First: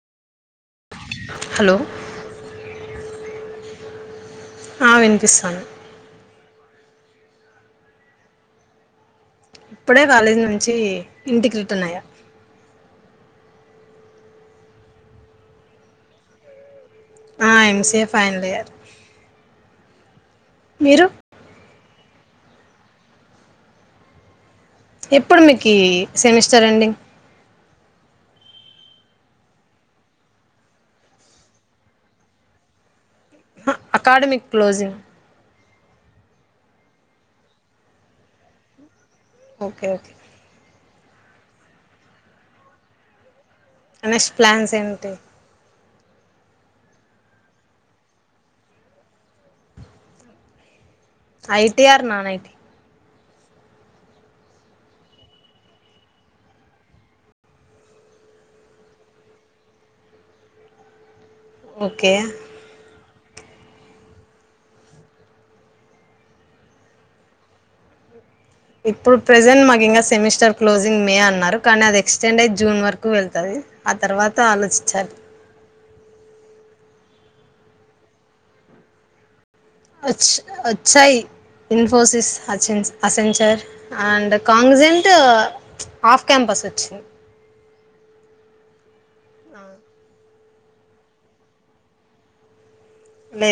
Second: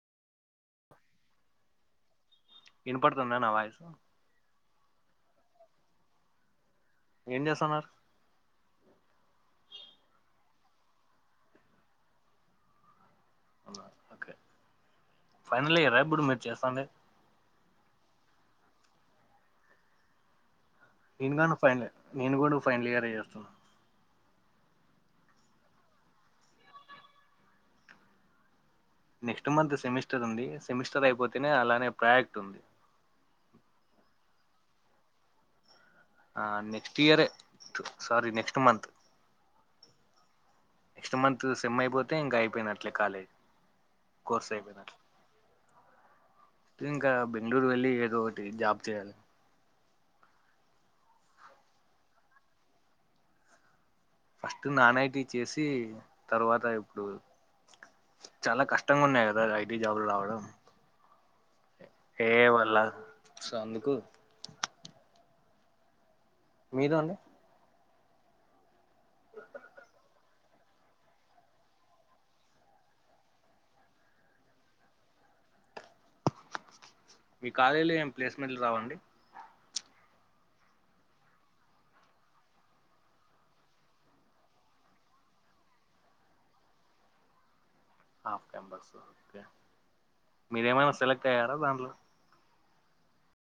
Hello వినపడుతుందా నా voice ఆ వినిపిస్తాంది ఏం చేస్తున్నారు ఇప్పుడే కాలేజీ నుంచి ఇంటికి రిటన్ అయ్యా ఓే ఫైనల్ యియర్ ఆ ఇప్పుడు మీరు చేస్తాడేంది ఆ M C A final year మీరు నేను గాను ఫైనల్ నేను కూడా ఫైనల్ ఇయర్ చేస్తున్నా ఎప్పుడు మీకు ఈ semester ending next month semester ఉంది సెమిస్టర్ అయిపోతేనే అలానే ప్రాయాక్ట్ ఉంది ఆహా అకాడమిక్ క్లోజింగ్ ఆ next year sorry next month okay okay next month sem అయిపోతే ఇంకా అయిపోయి నట్లే కాలేజ్ నెక్స్ట్ కోర్స్ ప్లాన్స్ అయిపోయినట్లే ఏంటి ఇంకా బెంగళూరు వెళ్ళి ఏదో ఒకటి జాబ్ చేయాలి I T or non IT first non IT చేసి తర్వాత ఇప్పుడు చాలా కష్టంగా ఉన్నాయి కదా ఐటీ జాబ్లు రావడం ఓకే ఏ ఐ వల్ల సొ అందుకు మీరు అండి ఇప్పుడు ప్రెజెంట్ మాకు ఇంకా సెమిస్టర్ క్లోజింగ్ మే అన్నారు కానీ అది ఎక్స్టెండ్ అయ్యి జూన్ వరకు వెల్తాది ఆ తర్వాత ఆలోచించాలి. మీ కాలేజీలో ఏమి ప్లేస్మెంట్లు రావండి వచ్ వచ్చాయి ఇన్ఫోసిస్ అసె Accenture and Cognizant off campus వచ్చింది. హాఫ్ క్యాంపసా ఆ మీరేమైనా సెలెక్ట్ అయ్యారా దాంట్లో లే